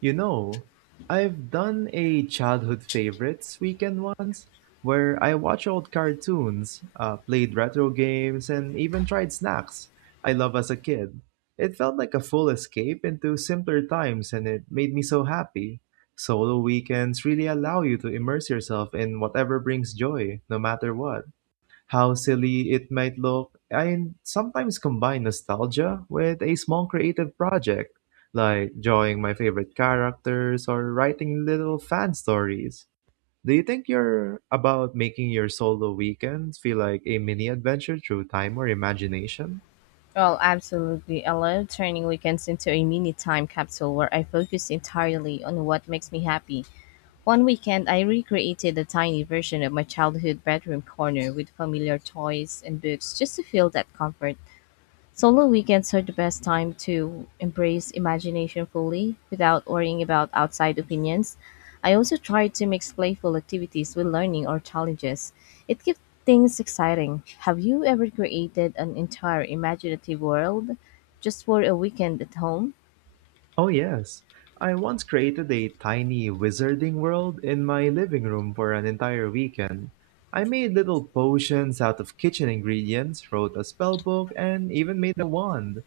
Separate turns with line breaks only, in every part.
You know, I've done a childhood favorites weekend once where I watched old cartoons, played retro games, and even tried snacks I love as a kid. It felt like a full escape into simpler times, and it made me so happy. Solo weekends really allow you to immerse yourself in whatever brings joy, no matter what. How silly it might look, I sometimes combine nostalgia with a small creative project, like drawing my favorite characters or writing little fan stories. Do you think you're about making your solo weekends feel like a mini adventure through time or imagination?
Well, absolutely. I love turning weekends into a mini time capsule where I focus entirely on what makes me happy. One weekend, I recreated a tiny version of my childhood bedroom corner with familiar toys and books just to feel that comfort. Solo weekends are the best time to embrace imagination fully without worrying about outside opinions. I also try to mix playful activities with learning or challenges. It keeps things exciting. Have you ever created an entire imaginative world just for a weekend at home?
Oh, yes. I once created a tiny wizarding world in my living room for an entire weekend. I made little potions out of kitchen ingredients, wrote a spell book, and even made a wand.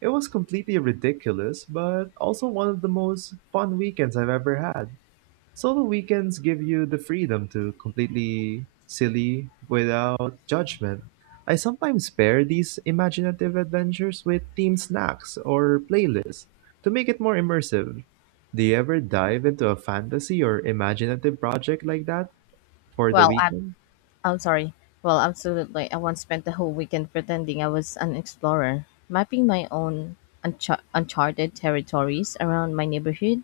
It was completely ridiculous, but also one of the most fun weekends I've ever had. Solo weekends give you the freedom to completely silly without judgment. I sometimes pair these imaginative adventures with themed snacks or playlists to make it more immersive. Do you ever dive into a fantasy or imaginative project like that for the
Well, I
weekend?
I'm sorry. Well, absolutely. I once spent the whole weekend pretending I was an explorer, mapping my own uncharted territories around my neighborhood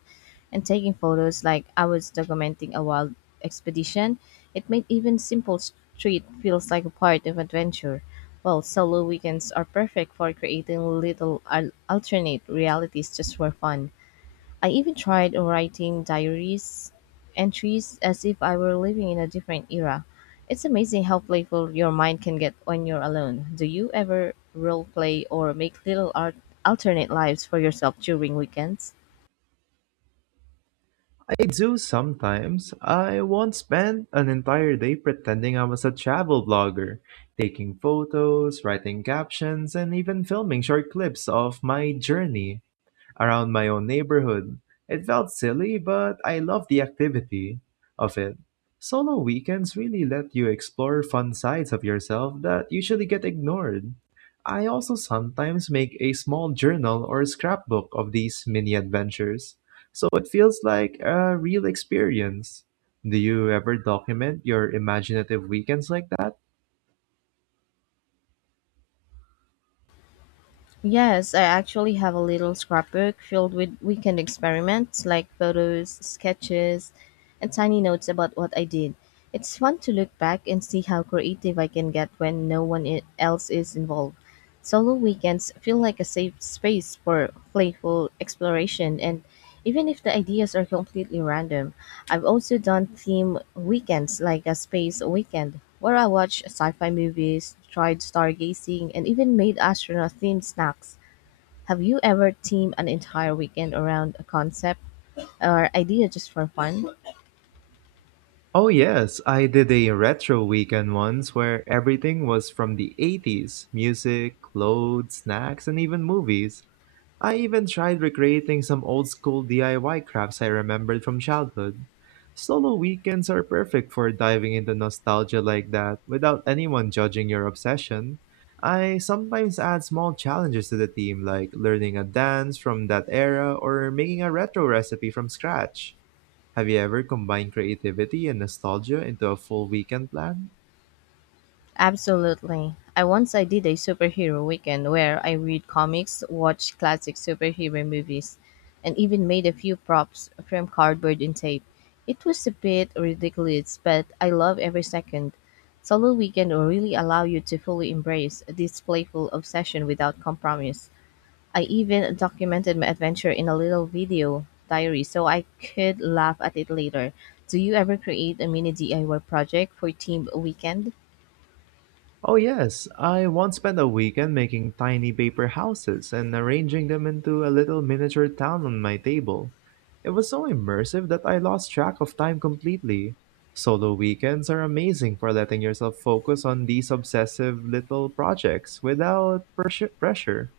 and taking photos like I was documenting a wild expedition. It made even simple street feels like a part of adventure. Well, solo weekends are perfect for creating little alternate realities just for fun. I even tried writing diaries entries as if I were living in a different era. It's amazing how playful your mind can get when you're alone. Do you ever role play or make little art alternate lives for yourself during weekends?
I do sometimes. I once spent an entire day pretending I was a travel blogger, taking photos, writing captions, and even filming short clips of my journey around my own neighborhood. It felt silly, but I loved the activity of it. Solo weekends really let you explore fun sides of yourself that usually get ignored. I also sometimes make a small journal or scrapbook of these mini adventures, so it feels like a real experience. Do you ever document your imaginative weekends like that?
Yes, I actually have a little scrapbook filled with weekend experiments like photos, sketches, and tiny notes about what I did. It's fun to look back and see how creative I can get when no one I- else is involved. Solo weekends feel like a safe space for playful exploration, and even if the ideas are completely random, I've also done theme weekends like a space weekend where I watched sci fi movies, tried stargazing, and even made astronaut themed snacks. Have you ever themed an entire weekend around a concept or idea just for fun?
Oh yes, I did a retro weekend once where everything was from the 80s: music, clothes, snacks, and even movies. I even tried recreating some old school DIY crafts I remembered from childhood. Solo weekends are perfect for diving into nostalgia like that without anyone judging your obsession. I sometimes add small challenges to the theme, like learning a dance from that era or making a retro recipe from scratch. Have you ever combined creativity and nostalgia into a full weekend plan?
Absolutely. I did a superhero weekend where I read comics, watched classic superhero movies, and even made a few props from cardboard and tape. It was a bit ridiculous, but I love every second. Solo weekend will really allow you to fully embrace this playful obsession without compromise. I even documented my adventure in a little video diary so I could laugh at it later. Do you ever create a mini DIY project for team weekend?
Oh, yes. I once spent a weekend making tiny paper houses and arranging them into a little miniature town on my table. It was so immersive that I lost track of time completely. Solo weekends are amazing for letting yourself focus on these obsessive little projects without pressure.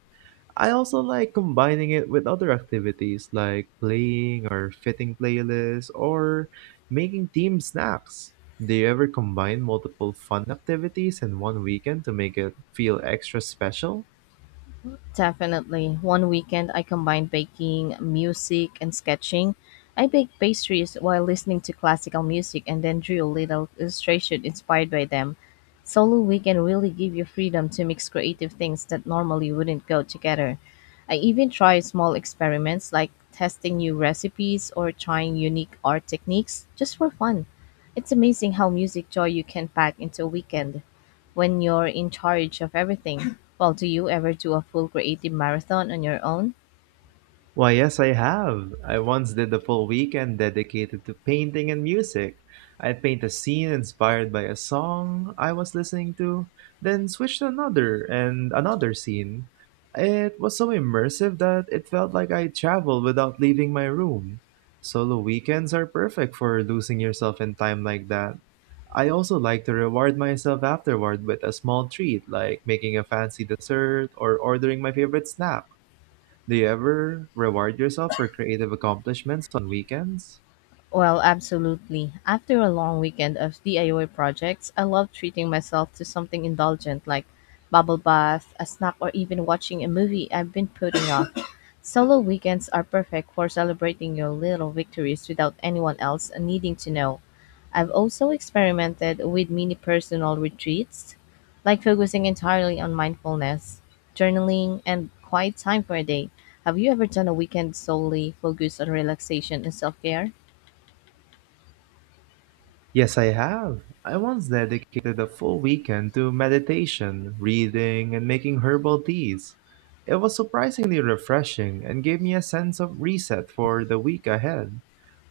I also like combining it with other activities like playing or fitting playlists or making team snacks. Do you ever combine multiple fun activities in one weekend to make it feel extra special?
Definitely. One weekend I combined baking, music, and sketching. I baked pastries while listening to classical music and then drew a little illustration inspired by them. Solo weekend really give you freedom to mix creative things that normally wouldn't go together. I even tried small experiments like testing new recipes or trying unique art techniques just for fun. It's amazing how music joy you can pack into a weekend when you're in charge of everything. Well, do you ever do a full creative marathon on your own?
Why, yes, I have. I once did a full weekend dedicated to painting and music. I'd paint a scene inspired by a song I was listening to, then switch to another and another scene. It was so immersive that it felt like I traveled without leaving my room. Solo weekends are perfect for losing yourself in time like that. I also like to reward myself afterward with a small treat, like making a fancy dessert or ordering my favorite snack. Do you ever reward yourself for creative accomplishments on weekends?
Well, absolutely. After a long weekend of DIY projects, I love treating myself to something indulgent like bubble bath, a snack, or even watching a movie I've been putting off. Solo weekends are perfect for celebrating your little victories without anyone else needing to know. I've also experimented with mini personal retreats, like focusing entirely on mindfulness, journaling, and quiet time for a day. Have you ever done a weekend solely focused on relaxation and self care?
Yes, I have. I once dedicated a full weekend to meditation, reading, and making herbal teas. It was surprisingly refreshing and gave me a sense of reset for the week ahead.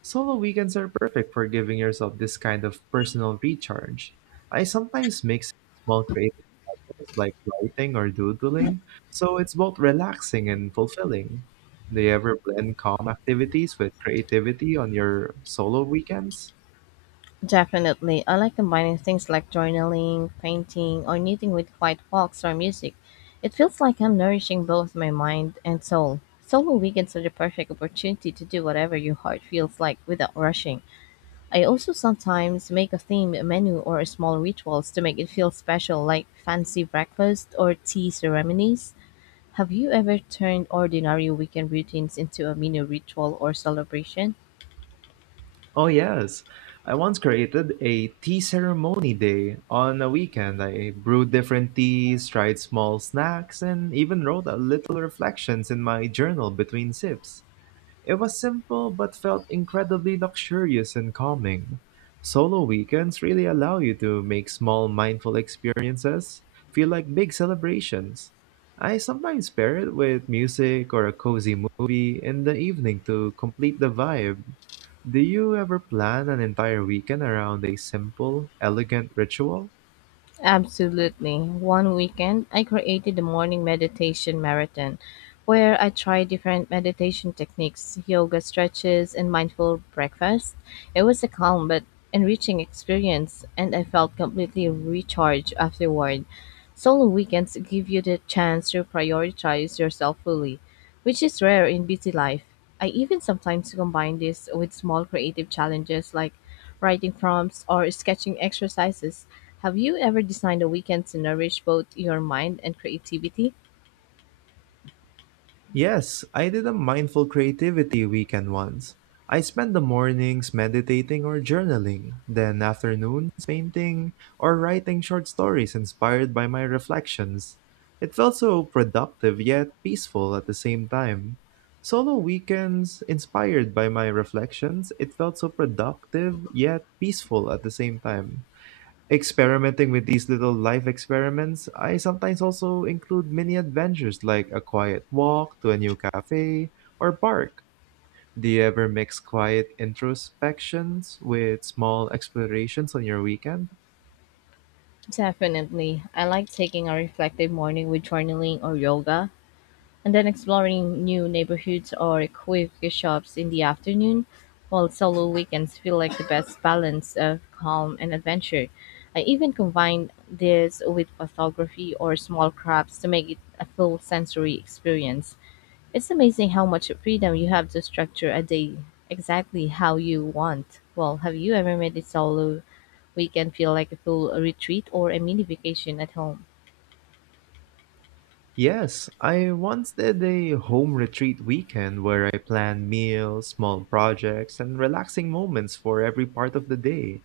Solo weekends are perfect for giving yourself this kind of personal recharge. I sometimes mix small creative, it's like writing or doodling, so it's both relaxing and fulfilling. Do you ever blend calm activities with creativity on your solo weekends?
Definitely. I like combining things like journaling, painting, or knitting with quiet walks or music. It feels like I'm nourishing both my mind and soul. Solo weekends are the perfect opportunity to do whatever your heart feels like without rushing. I also sometimes make a themed menu or small rituals to make it feel special, like fancy breakfast or tea ceremonies. Have you ever turned ordinary weekend routines into a mini ritual or celebration?
Oh, yes. I once created a tea ceremony day on a weekend. I brewed different teas, tried small snacks, and even wrote a little reflections in my journal between sips. It was simple but felt incredibly luxurious and calming. Solo weekends really allow you to make small mindful experiences feel like big celebrations. I sometimes pair it with music or a cozy movie in the evening to complete the vibe. Do you ever plan an entire weekend around a simple, elegant ritual?
Absolutely. One weekend, I created a morning meditation marathon where I tried different meditation techniques, yoga stretches, and mindful breakfast. It was a calm but enriching experience, and I felt completely recharged afterward. Solo weekends give you the chance to prioritize yourself fully, which is rare in busy life. I even sometimes combine this with small creative challenges like writing prompts or sketching exercises. Have you ever designed a weekend to nourish both your mind and creativity?
Yes, I did a mindful creativity weekend once. I spent the mornings meditating or journaling, then afternoons painting or writing short stories inspired by my reflections. It felt so productive yet peaceful at the same time. Solo weekends inspired by my reflections, it felt so productive yet peaceful at the same time. Experimenting with these little life experiments, I sometimes also include mini adventures like a quiet walk to a new cafe or park. Do you ever mix quiet introspections with small explorations on your weekend?
Definitely. I like taking a reflective morning with journaling or yoga, and then exploring new neighborhoods or quirky shops in the afternoon, while solo weekends feel like the best balance of calm and adventure. I even combine this with photography or small crafts to make it a full sensory experience. It's amazing how much freedom you have to structure a day exactly how you want. Well, have you ever made a solo weekend feel like a full retreat or a mini vacation at home?
Yes, I once did a home retreat weekend where I planned meals, small projects, and relaxing moments for every part of the day.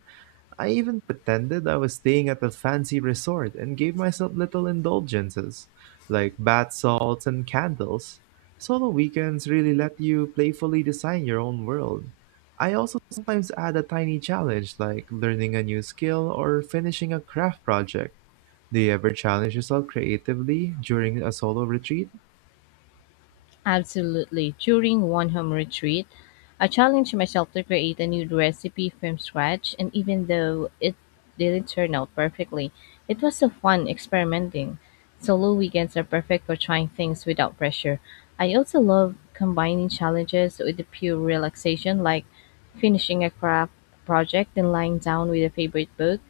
I even pretended I was staying at a fancy resort and gave myself little indulgences, like bath salts and candles. Solo weekends really let you playfully design your own world. I also sometimes add a tiny challenge, like learning a new skill or finishing a craft project. Do you ever challenge yourself creatively during a solo retreat?
Absolutely. During one home retreat, I challenged myself to create a new recipe from scratch, and even though it didn't turn out perfectly, it was so fun experimenting. Solo weekends are perfect for trying things without pressure. I also love combining challenges with the pure relaxation, like finishing a craft project and lying down with a favorite book.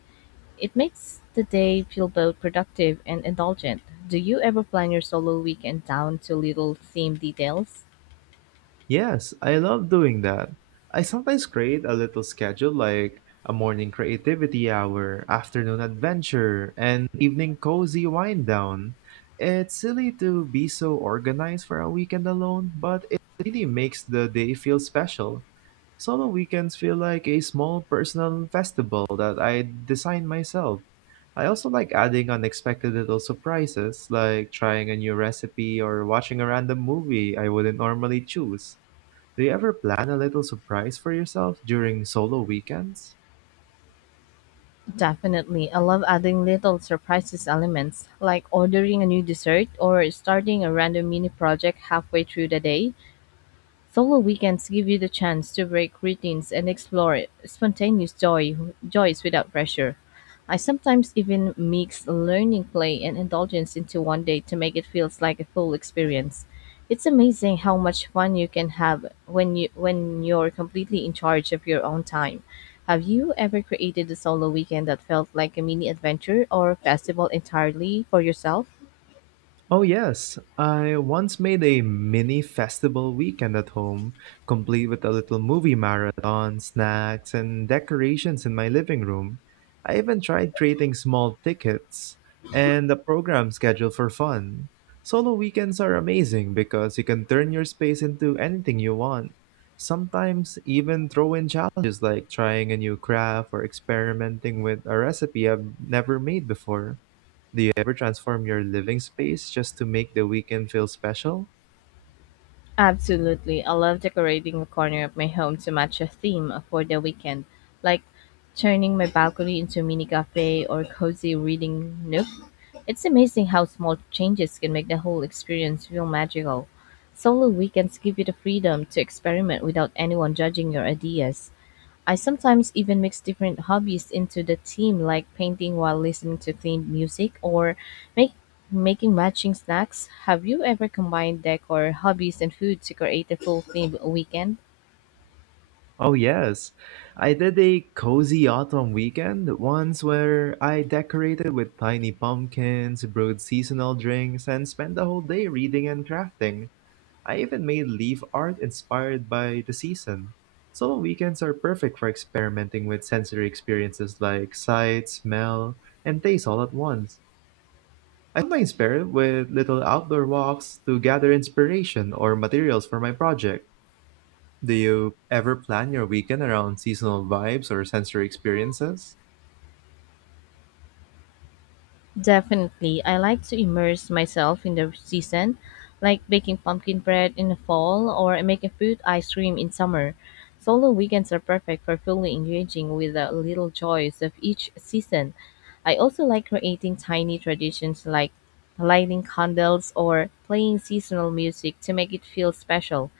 It makes the day feel both productive and indulgent. Do you ever plan your solo weekend down to little theme details?
Yes, I love doing that. I sometimes create a little schedule like a morning creativity hour, afternoon adventure, and evening cozy wind down. It's silly to be so organized for a weekend alone, but it really makes the day feel special. Solo weekends feel like a small personal festival that I design myself. I also like adding unexpected little surprises, like trying a new recipe or watching a random movie I wouldn't normally choose. Do you ever plan a little surprise for yourself during solo weekends?
Definitely. I love adding little surprises elements, like ordering a new dessert or starting a random mini project halfway through the day. Solo weekends give you the chance to break routines and explore spontaneous joy, joys without pressure. I sometimes even mix learning, play, and indulgence into one day to make it feels like a full experience. It's amazing how much fun you can have when you're completely in charge of your own time. Have you ever created a solo weekend that felt like a mini adventure or festival entirely for yourself?
Oh, yes. I once made a mini festival weekend at home, complete with a little movie marathon, snacks, and decorations in my living room. I even tried creating small tickets and a program schedule for fun. Solo weekends are amazing because you can turn your space into anything you want. Sometimes even throw in challenges like trying a new craft or experimenting with a recipe I've never made before. Do you ever transform your living space just to make the weekend feel special?
Absolutely. I love decorating a corner of my home to match a theme for the weekend, like turning my balcony into a mini cafe or cozy reading nook. It's amazing how small changes can make the whole experience feel magical. Solo weekends give you the freedom to experiment without anyone judging your ideas. I sometimes even mix different hobbies into the theme, like painting while listening to themed music or make, making matching snacks. Have you ever combined decor, hobbies, and food to create a full themed weekend?
Oh, yes. I did a cozy autumn weekend once where I decorated with tiny pumpkins, brewed seasonal drinks, and spent the whole day reading and crafting. I even made leaf art inspired by the season. So weekends are perfect for experimenting with sensory experiences like sight, smell, and taste all at once. I find my inspired with little outdoor walks to gather inspiration or materials for my project. Do you ever plan your weekend around seasonal vibes or sensory experiences?
Definitely. I like to immerse myself in the season, like baking pumpkin bread in the fall or making fruit ice cream in summer. Solo weekends are perfect for fully engaging with the little joys of each season. I also like creating tiny traditions like lighting candles or playing seasonal music to make it feel special.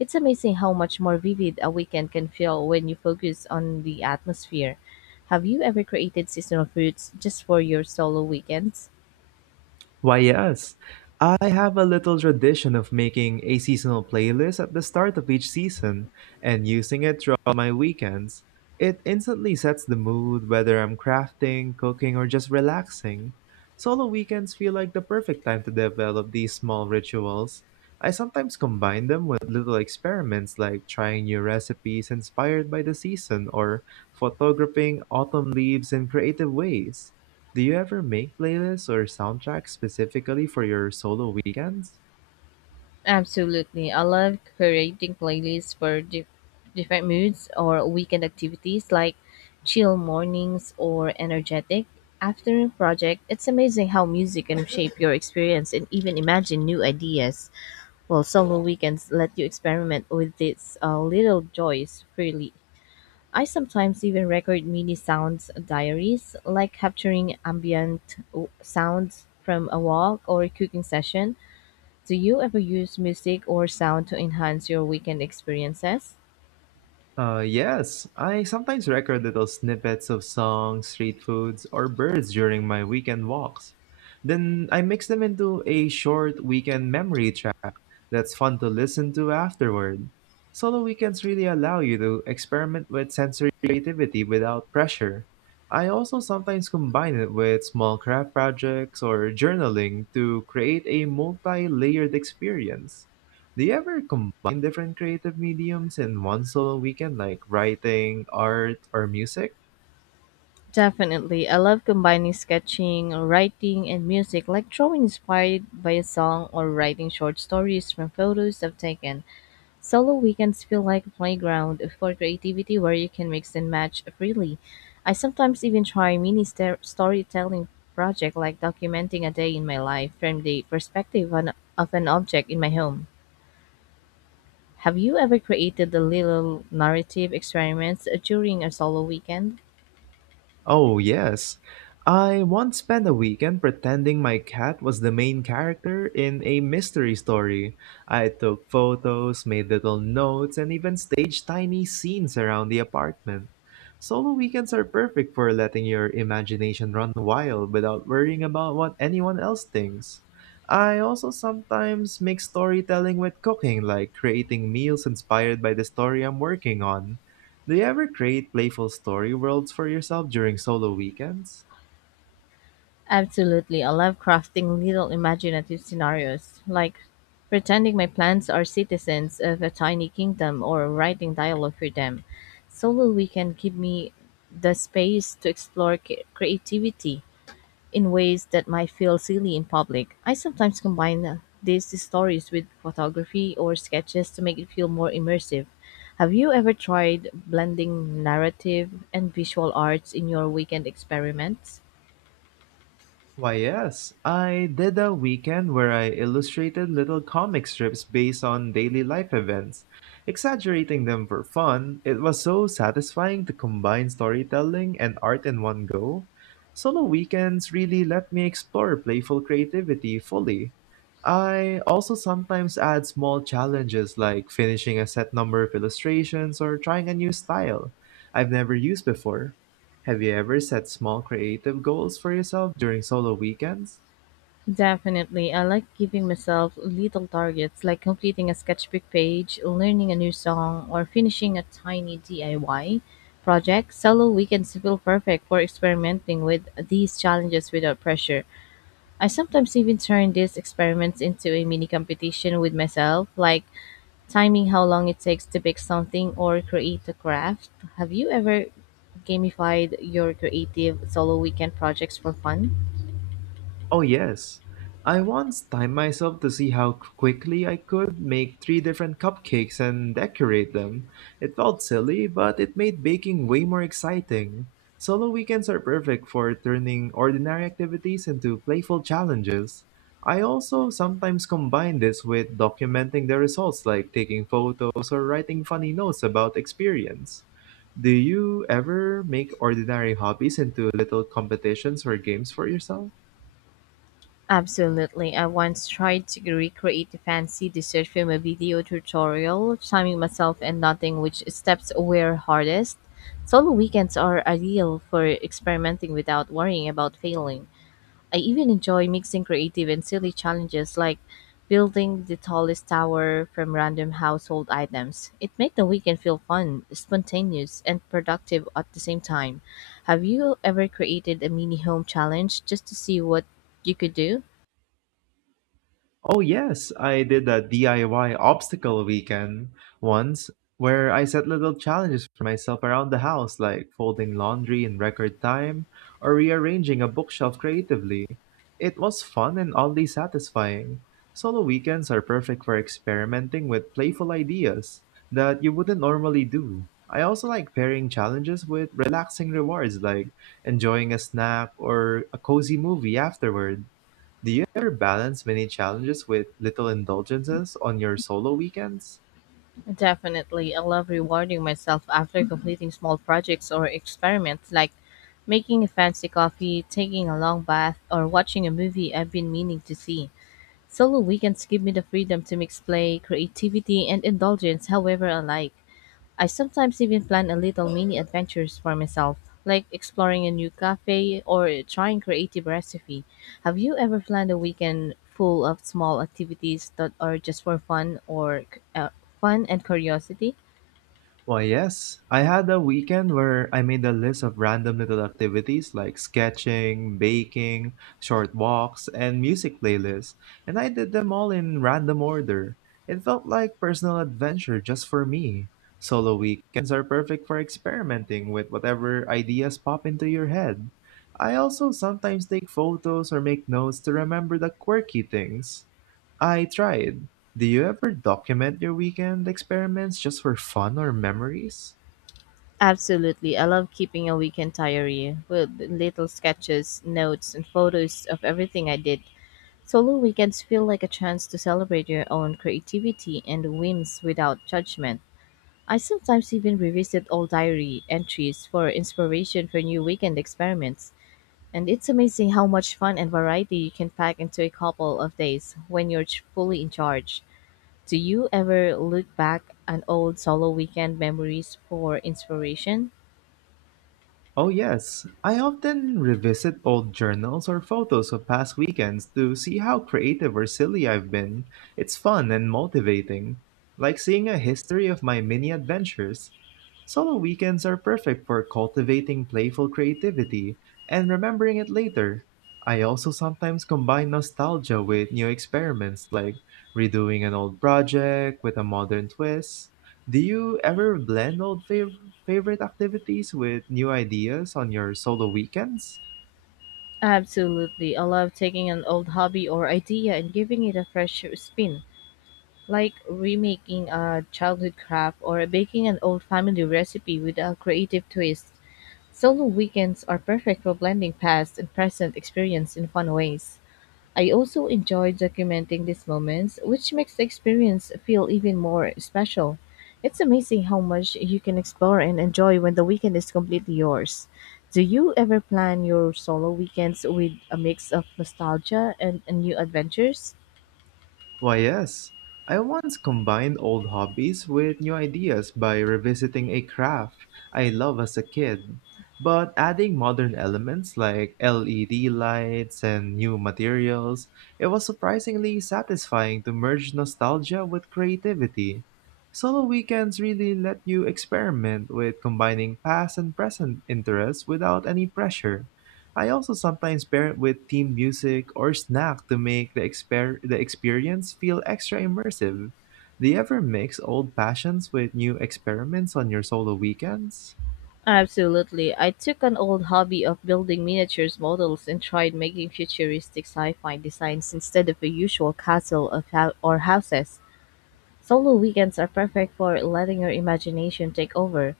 It's amazing how much more vivid a weekend can feel when you focus on the atmosphere. Have you ever created seasonal fruits just for your solo weekends?
Why, yes. I have a little tradition of making a seasonal playlist at the start of each season and using it throughout my weekends. It instantly sets the mood, whether I'm crafting, cooking, or just relaxing. Solo weekends feel like the perfect time to develop these small rituals. I sometimes combine them with little experiments like trying new recipes inspired by the season or photographing autumn leaves in creative ways. Do you ever make playlists or soundtracks specifically for your solo weekends?
Absolutely. I love creating playlists for different moods or weekend activities like chill mornings or energetic afternoon project. It's amazing how music can shape your experience and even imagine new ideas. Well, solo weekends let you experiment with these little joys freely. I sometimes even record mini sounds diaries, like capturing ambient sounds from a walk or a cooking session. Do you ever use music or sound to enhance your weekend experiences?
Yes, I sometimes record little snippets of songs, street foods, or birds during my weekend walks. Then I mix them into a short weekend memory track that's fun to listen to afterward. Solo weekends really allow you to experiment with sensory creativity without pressure. I also sometimes combine it with small craft projects or journaling to create a multi layered experience. Do you ever combine different creative mediums in one solo weekend, like writing, art, or music?
Definitely. I love combining sketching, writing, and music, like drawing inspired by a song or writing short stories from photos I've taken. Solo weekends feel like a playground for creativity where you can mix and match freely. I sometimes even try mini storytelling project like documenting a day in my life from the perspective of an object in my home. Have you ever created a little narrative experiments during a solo weekend?
Oh, yes. I once spent a weekend pretending my cat was the main character in a mystery story. I took photos, made little notes, and even staged tiny scenes around the apartment. Solo weekends are perfect for letting your imagination run wild without worrying about what anyone else thinks. I also sometimes mix storytelling with cooking, like creating meals inspired by the story I'm working on. Do you ever create playful story worlds for yourself during solo weekends?
Absolutely. I love crafting little imaginative scenarios, like pretending my plants are citizens of a tiny kingdom or writing dialogue for them. Solo weekend give me the space to explore creativity in ways that might feel silly in public. I sometimes combine these stories with photography or sketches to make it feel more immersive. Have you ever tried blending narrative and visual arts in your weekend experiments?
Why, yes. I did a weekend where I illustrated little comic strips based on daily life events, exaggerating them for fun. It was so satisfying to combine storytelling and art in one go. Solo weekends really let me explore playful creativity fully. I also sometimes add small challenges like finishing a set number of illustrations or trying a new style I've never used before. Have you ever set small creative goals for yourself during solo weekends?
Definitely. I like giving myself little targets like completing a sketchbook page, learning a new song, or finishing a tiny DIY project. Solo weekends feel perfect for experimenting with these challenges without pressure. I sometimes even turn these experiments into a mini competition with myself, like timing how long it takes to bake something or create a craft. Have you ever gamified your creative solo weekend projects for fun?
Oh, yes. I once timed myself to see how quickly I could make three different cupcakes and decorate them. It felt silly, but it made baking way more exciting. Solo weekends are perfect for turning ordinary activities into playful challenges. I also sometimes combine this with documenting the results, like taking photos or writing funny notes about experience. Do you ever make ordinary hobbies into little competitions or games for yourself?
Absolutely. I once tried to recreate a fancy dessert from a video tutorial, timing myself and noting which steps were hardest. Solo weekends are ideal for experimenting without worrying about failing. I even enjoy mixing creative and silly challenges like building the tallest tower from random household items. It made the weekend feel fun, spontaneous, and productive at the same time. Have you ever created a mini home challenge just to see what you could do?
Oh, yes, I did a DIY obstacle weekend once where I set little challenges for myself around the house, like folding laundry in record time or rearranging a bookshelf creatively. It was fun and oddly satisfying. Solo weekends are perfect for experimenting with playful ideas that you wouldn't normally do. I also like pairing challenges with relaxing rewards like enjoying a snack or a cozy movie afterward. Do you ever balance many challenges with little indulgences on your solo weekends?
Definitely, I love rewarding myself after completing small projects or experiments like making a fancy coffee, taking a long bath, or watching a movie I've been meaning to see. Solo weekends give me the freedom to mix play, creativity, and indulgence however I like. I sometimes even plan a little mini adventures for myself, like exploring a new cafe or trying creative recipe. Have you ever planned a weekend full of small activities that are just for fun or uh, fun and curiosity?
Well, yes. I had a weekend where I made a list of random little activities like sketching, baking, short walks, and music playlists, and I did them all in random order. It felt like personal adventure just for me. Solo weekends are perfect for experimenting with whatever ideas pop into your head. I also sometimes take photos or make notes to remember the quirky things I tried. Do you ever document your weekend experiments just for fun or memories?
Absolutely. I love keeping a weekend diary with little sketches, notes, and photos of everything I did. Solo weekends feel like a chance to celebrate your own creativity and whims without judgment. I sometimes even revisit old diary entries for inspiration for new weekend experiments. And it's amazing how much fun and variety you can pack into a couple of days when you're fully in charge. Do you ever look back on old solo weekend memories for inspiration?
Oh, yes. I often revisit old journals or photos of past weekends to see how creative or silly I've been. It's fun and motivating, like seeing a history of my mini adventures. Solo weekends are perfect for cultivating playful creativity and remembering it later. I also sometimes combine nostalgia with new experiments, like redoing an old project with a modern twist. Do you ever blend old favorite activities with new ideas on your solo weekends?
Absolutely. I love taking an old hobby or idea and giving it a fresh spin, like remaking a childhood craft or baking an old family recipe with a creative twist. Solo weekends are perfect for blending past and present experience in fun ways. I also enjoy documenting these moments, which makes the experience feel even more special. It's amazing how much you can explore and enjoy when the weekend is completely yours. Do you ever plan your solo weekends with a mix of nostalgia and new adventures?
Why, yes. I once combined old hobbies with new ideas by revisiting a craft I love as a kid, but adding modern elements like LED lights and new materials. It was surprisingly satisfying to merge nostalgia with creativity. Solo weekends really let you experiment with combining past and present interests without any pressure. I also sometimes pair it with theme music or snack to make the experience feel extra immersive. Do you ever mix old passions with new experiments on your solo weekends?
Absolutely. I took an old hobby of building miniatures models and tried making futuristic sci-fi designs instead of a usual castle of hou- or houses. Solo weekends are perfect for letting your imagination take over.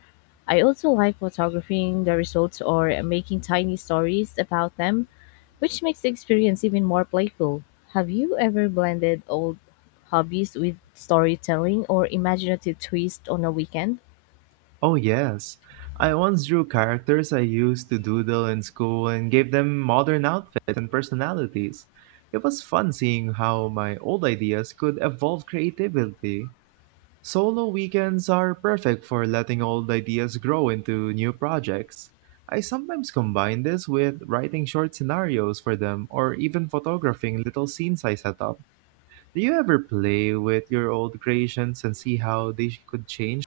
I also like photographing the results or making tiny stories about them, which makes the experience even more playful. Have you ever blended old hobbies with storytelling or imaginative twist on a weekend?
Oh, yes. I once drew characters I used to doodle in school and gave them modern outfits and personalities. It was fun seeing how my old ideas could evolve creatively. Solo weekends are perfect for letting old ideas grow into new projects. I sometimes combine this with writing short scenarios for them or even photographing little scenes I set up. Do you ever play with your old creations and see how they could change?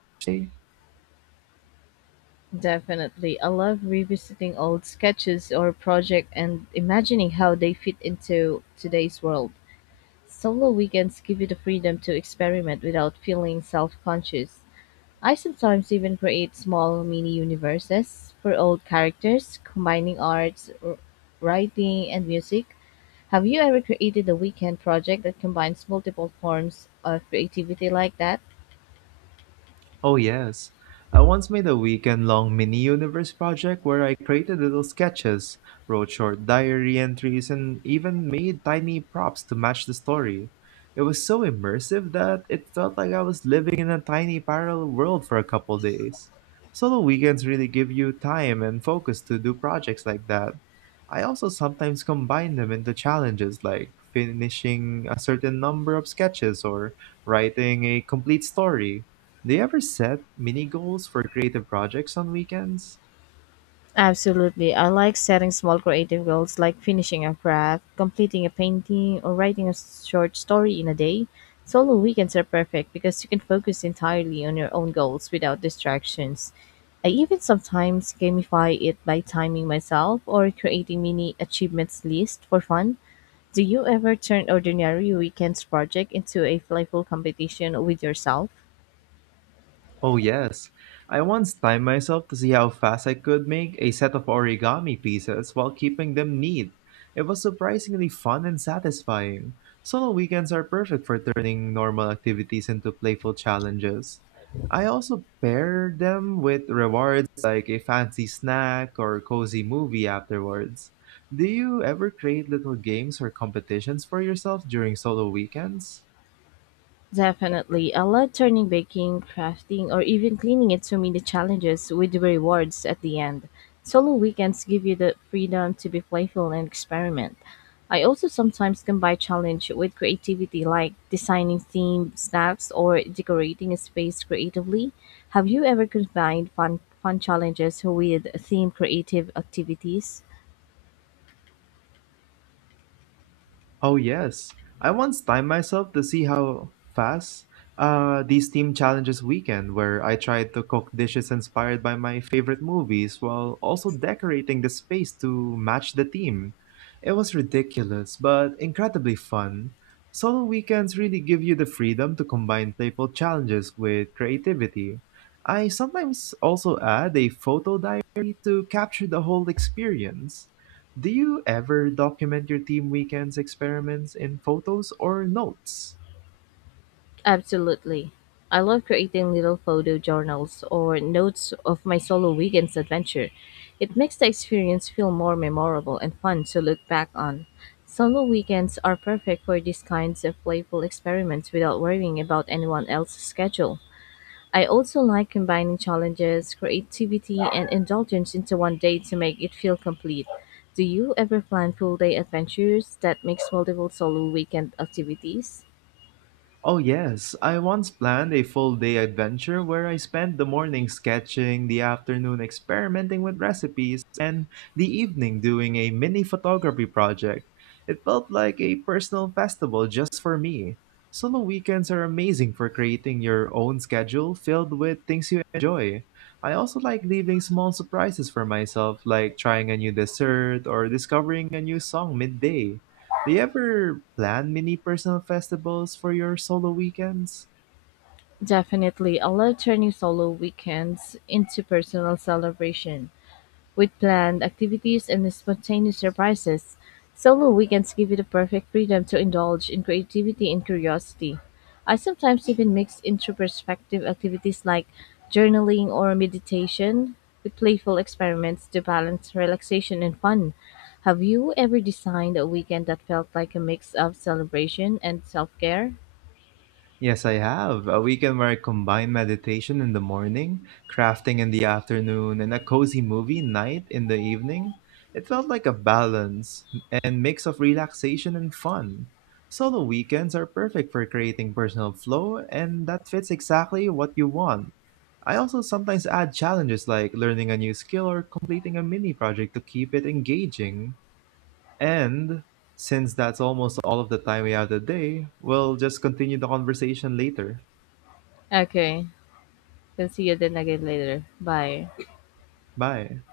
Definitely. I love revisiting old sketches or project and imagining how they fit into today's world. Solo weekends give you the freedom to experiment without feeling self-conscious. I sometimes even create small mini universes for old characters, combining arts, writing, and music. Have you ever created a weekend project that combines multiple forms of creativity like that?
Oh, yes. I once made a weekend long mini universe project where I created little sketches, wrote short diary entries, and even made tiny props to match the story. It was so immersive that it felt like I was living in a tiny parallel world for a couple days. Solo weekends really give you time and focus to do projects like that. I also sometimes combine them into challenges like finishing a certain number of sketches or writing a complete story. Do you ever set mini goals for creative projects on weekends?
Absolutely. I like setting small creative goals like finishing a craft, completing a painting, or writing a short story in a day. Solo weekends are perfect because you can focus entirely on your own goals without distractions. I even sometimes gamify it by timing myself or creating mini achievements list for fun. Do you ever turn ordinary weekends project into a playful competition with yourself?
Oh, yes. I once timed myself to see how fast I could make a set of origami pieces while keeping them neat. It was surprisingly fun and satisfying. Solo weekends are perfect for turning normal activities into playful challenges. I also pair them with rewards like a fancy snack or cozy movie afterwards. Do you ever create little games or competitions for yourself during solo weekends?
Definitely. I love turning baking, crafting, or even cleaning into mini challenges with rewards at the end. Solo weekends give you the freedom to be playful and experiment. I also sometimes combine challenge with creativity like designing themed snacks or decorating a space creatively. Have you ever combined fun challenges with themed creative activities?
Oh yes, I once timed myself to see how fast these team challenges weekend, where I tried to cook dishes inspired by my favorite movies while also decorating the space to match the theme. It was ridiculous, but incredibly fun. Solo weekends really give you the freedom to combine playful challenges with creativity. I sometimes also add a photo diary to capture the whole experience. Do you ever document your team weekend's experiments in photos or notes?
Absolutely. I love creating little photo journals or notes of my solo weekend's adventure. It makes the experience feel more memorable and fun to look back on. Solo weekends are perfect for these kinds of playful experiments without worrying about anyone else's schedule. I also like combining challenges, creativity, and indulgence into one day to make it feel complete. Do you ever plan full day adventures that mix multiple solo weekend activities?
Oh, yes. I once planned a full day adventure where I spent the morning sketching, the afternoon experimenting with recipes, and the evening doing a mini photography project. It felt like a personal festival just for me. Solo weekends are amazing for creating your own schedule filled with things you enjoy. I also like leaving small surprises for myself, like trying a new dessert or discovering a new song midday. Do you ever plan mini personal festivals for your solo weekends?
Definitely, I love turning solo weekends into personal celebration with planned activities and spontaneous surprises. Solo weekends give you the perfect freedom to indulge in creativity and curiosity. I sometimes even mix introspective activities like journaling or meditation with playful experiments to balance relaxation and fun. Have you ever designed a weekend that felt like a mix of celebration and self care?
Yes, I have. A weekend where I combine meditation in the morning, crafting in the afternoon, and a cozy movie night in the evening. It felt like a balance and mix of relaxation and fun. Solo weekends are perfect for creating personal flow, and that fits exactly what you want. I also sometimes add challenges like learning a new skill or completing a mini project to keep it engaging. And since that's almost all of the time we have today, we'll just continue the conversation later.
Okay, can see you then again later. Bye.
Bye.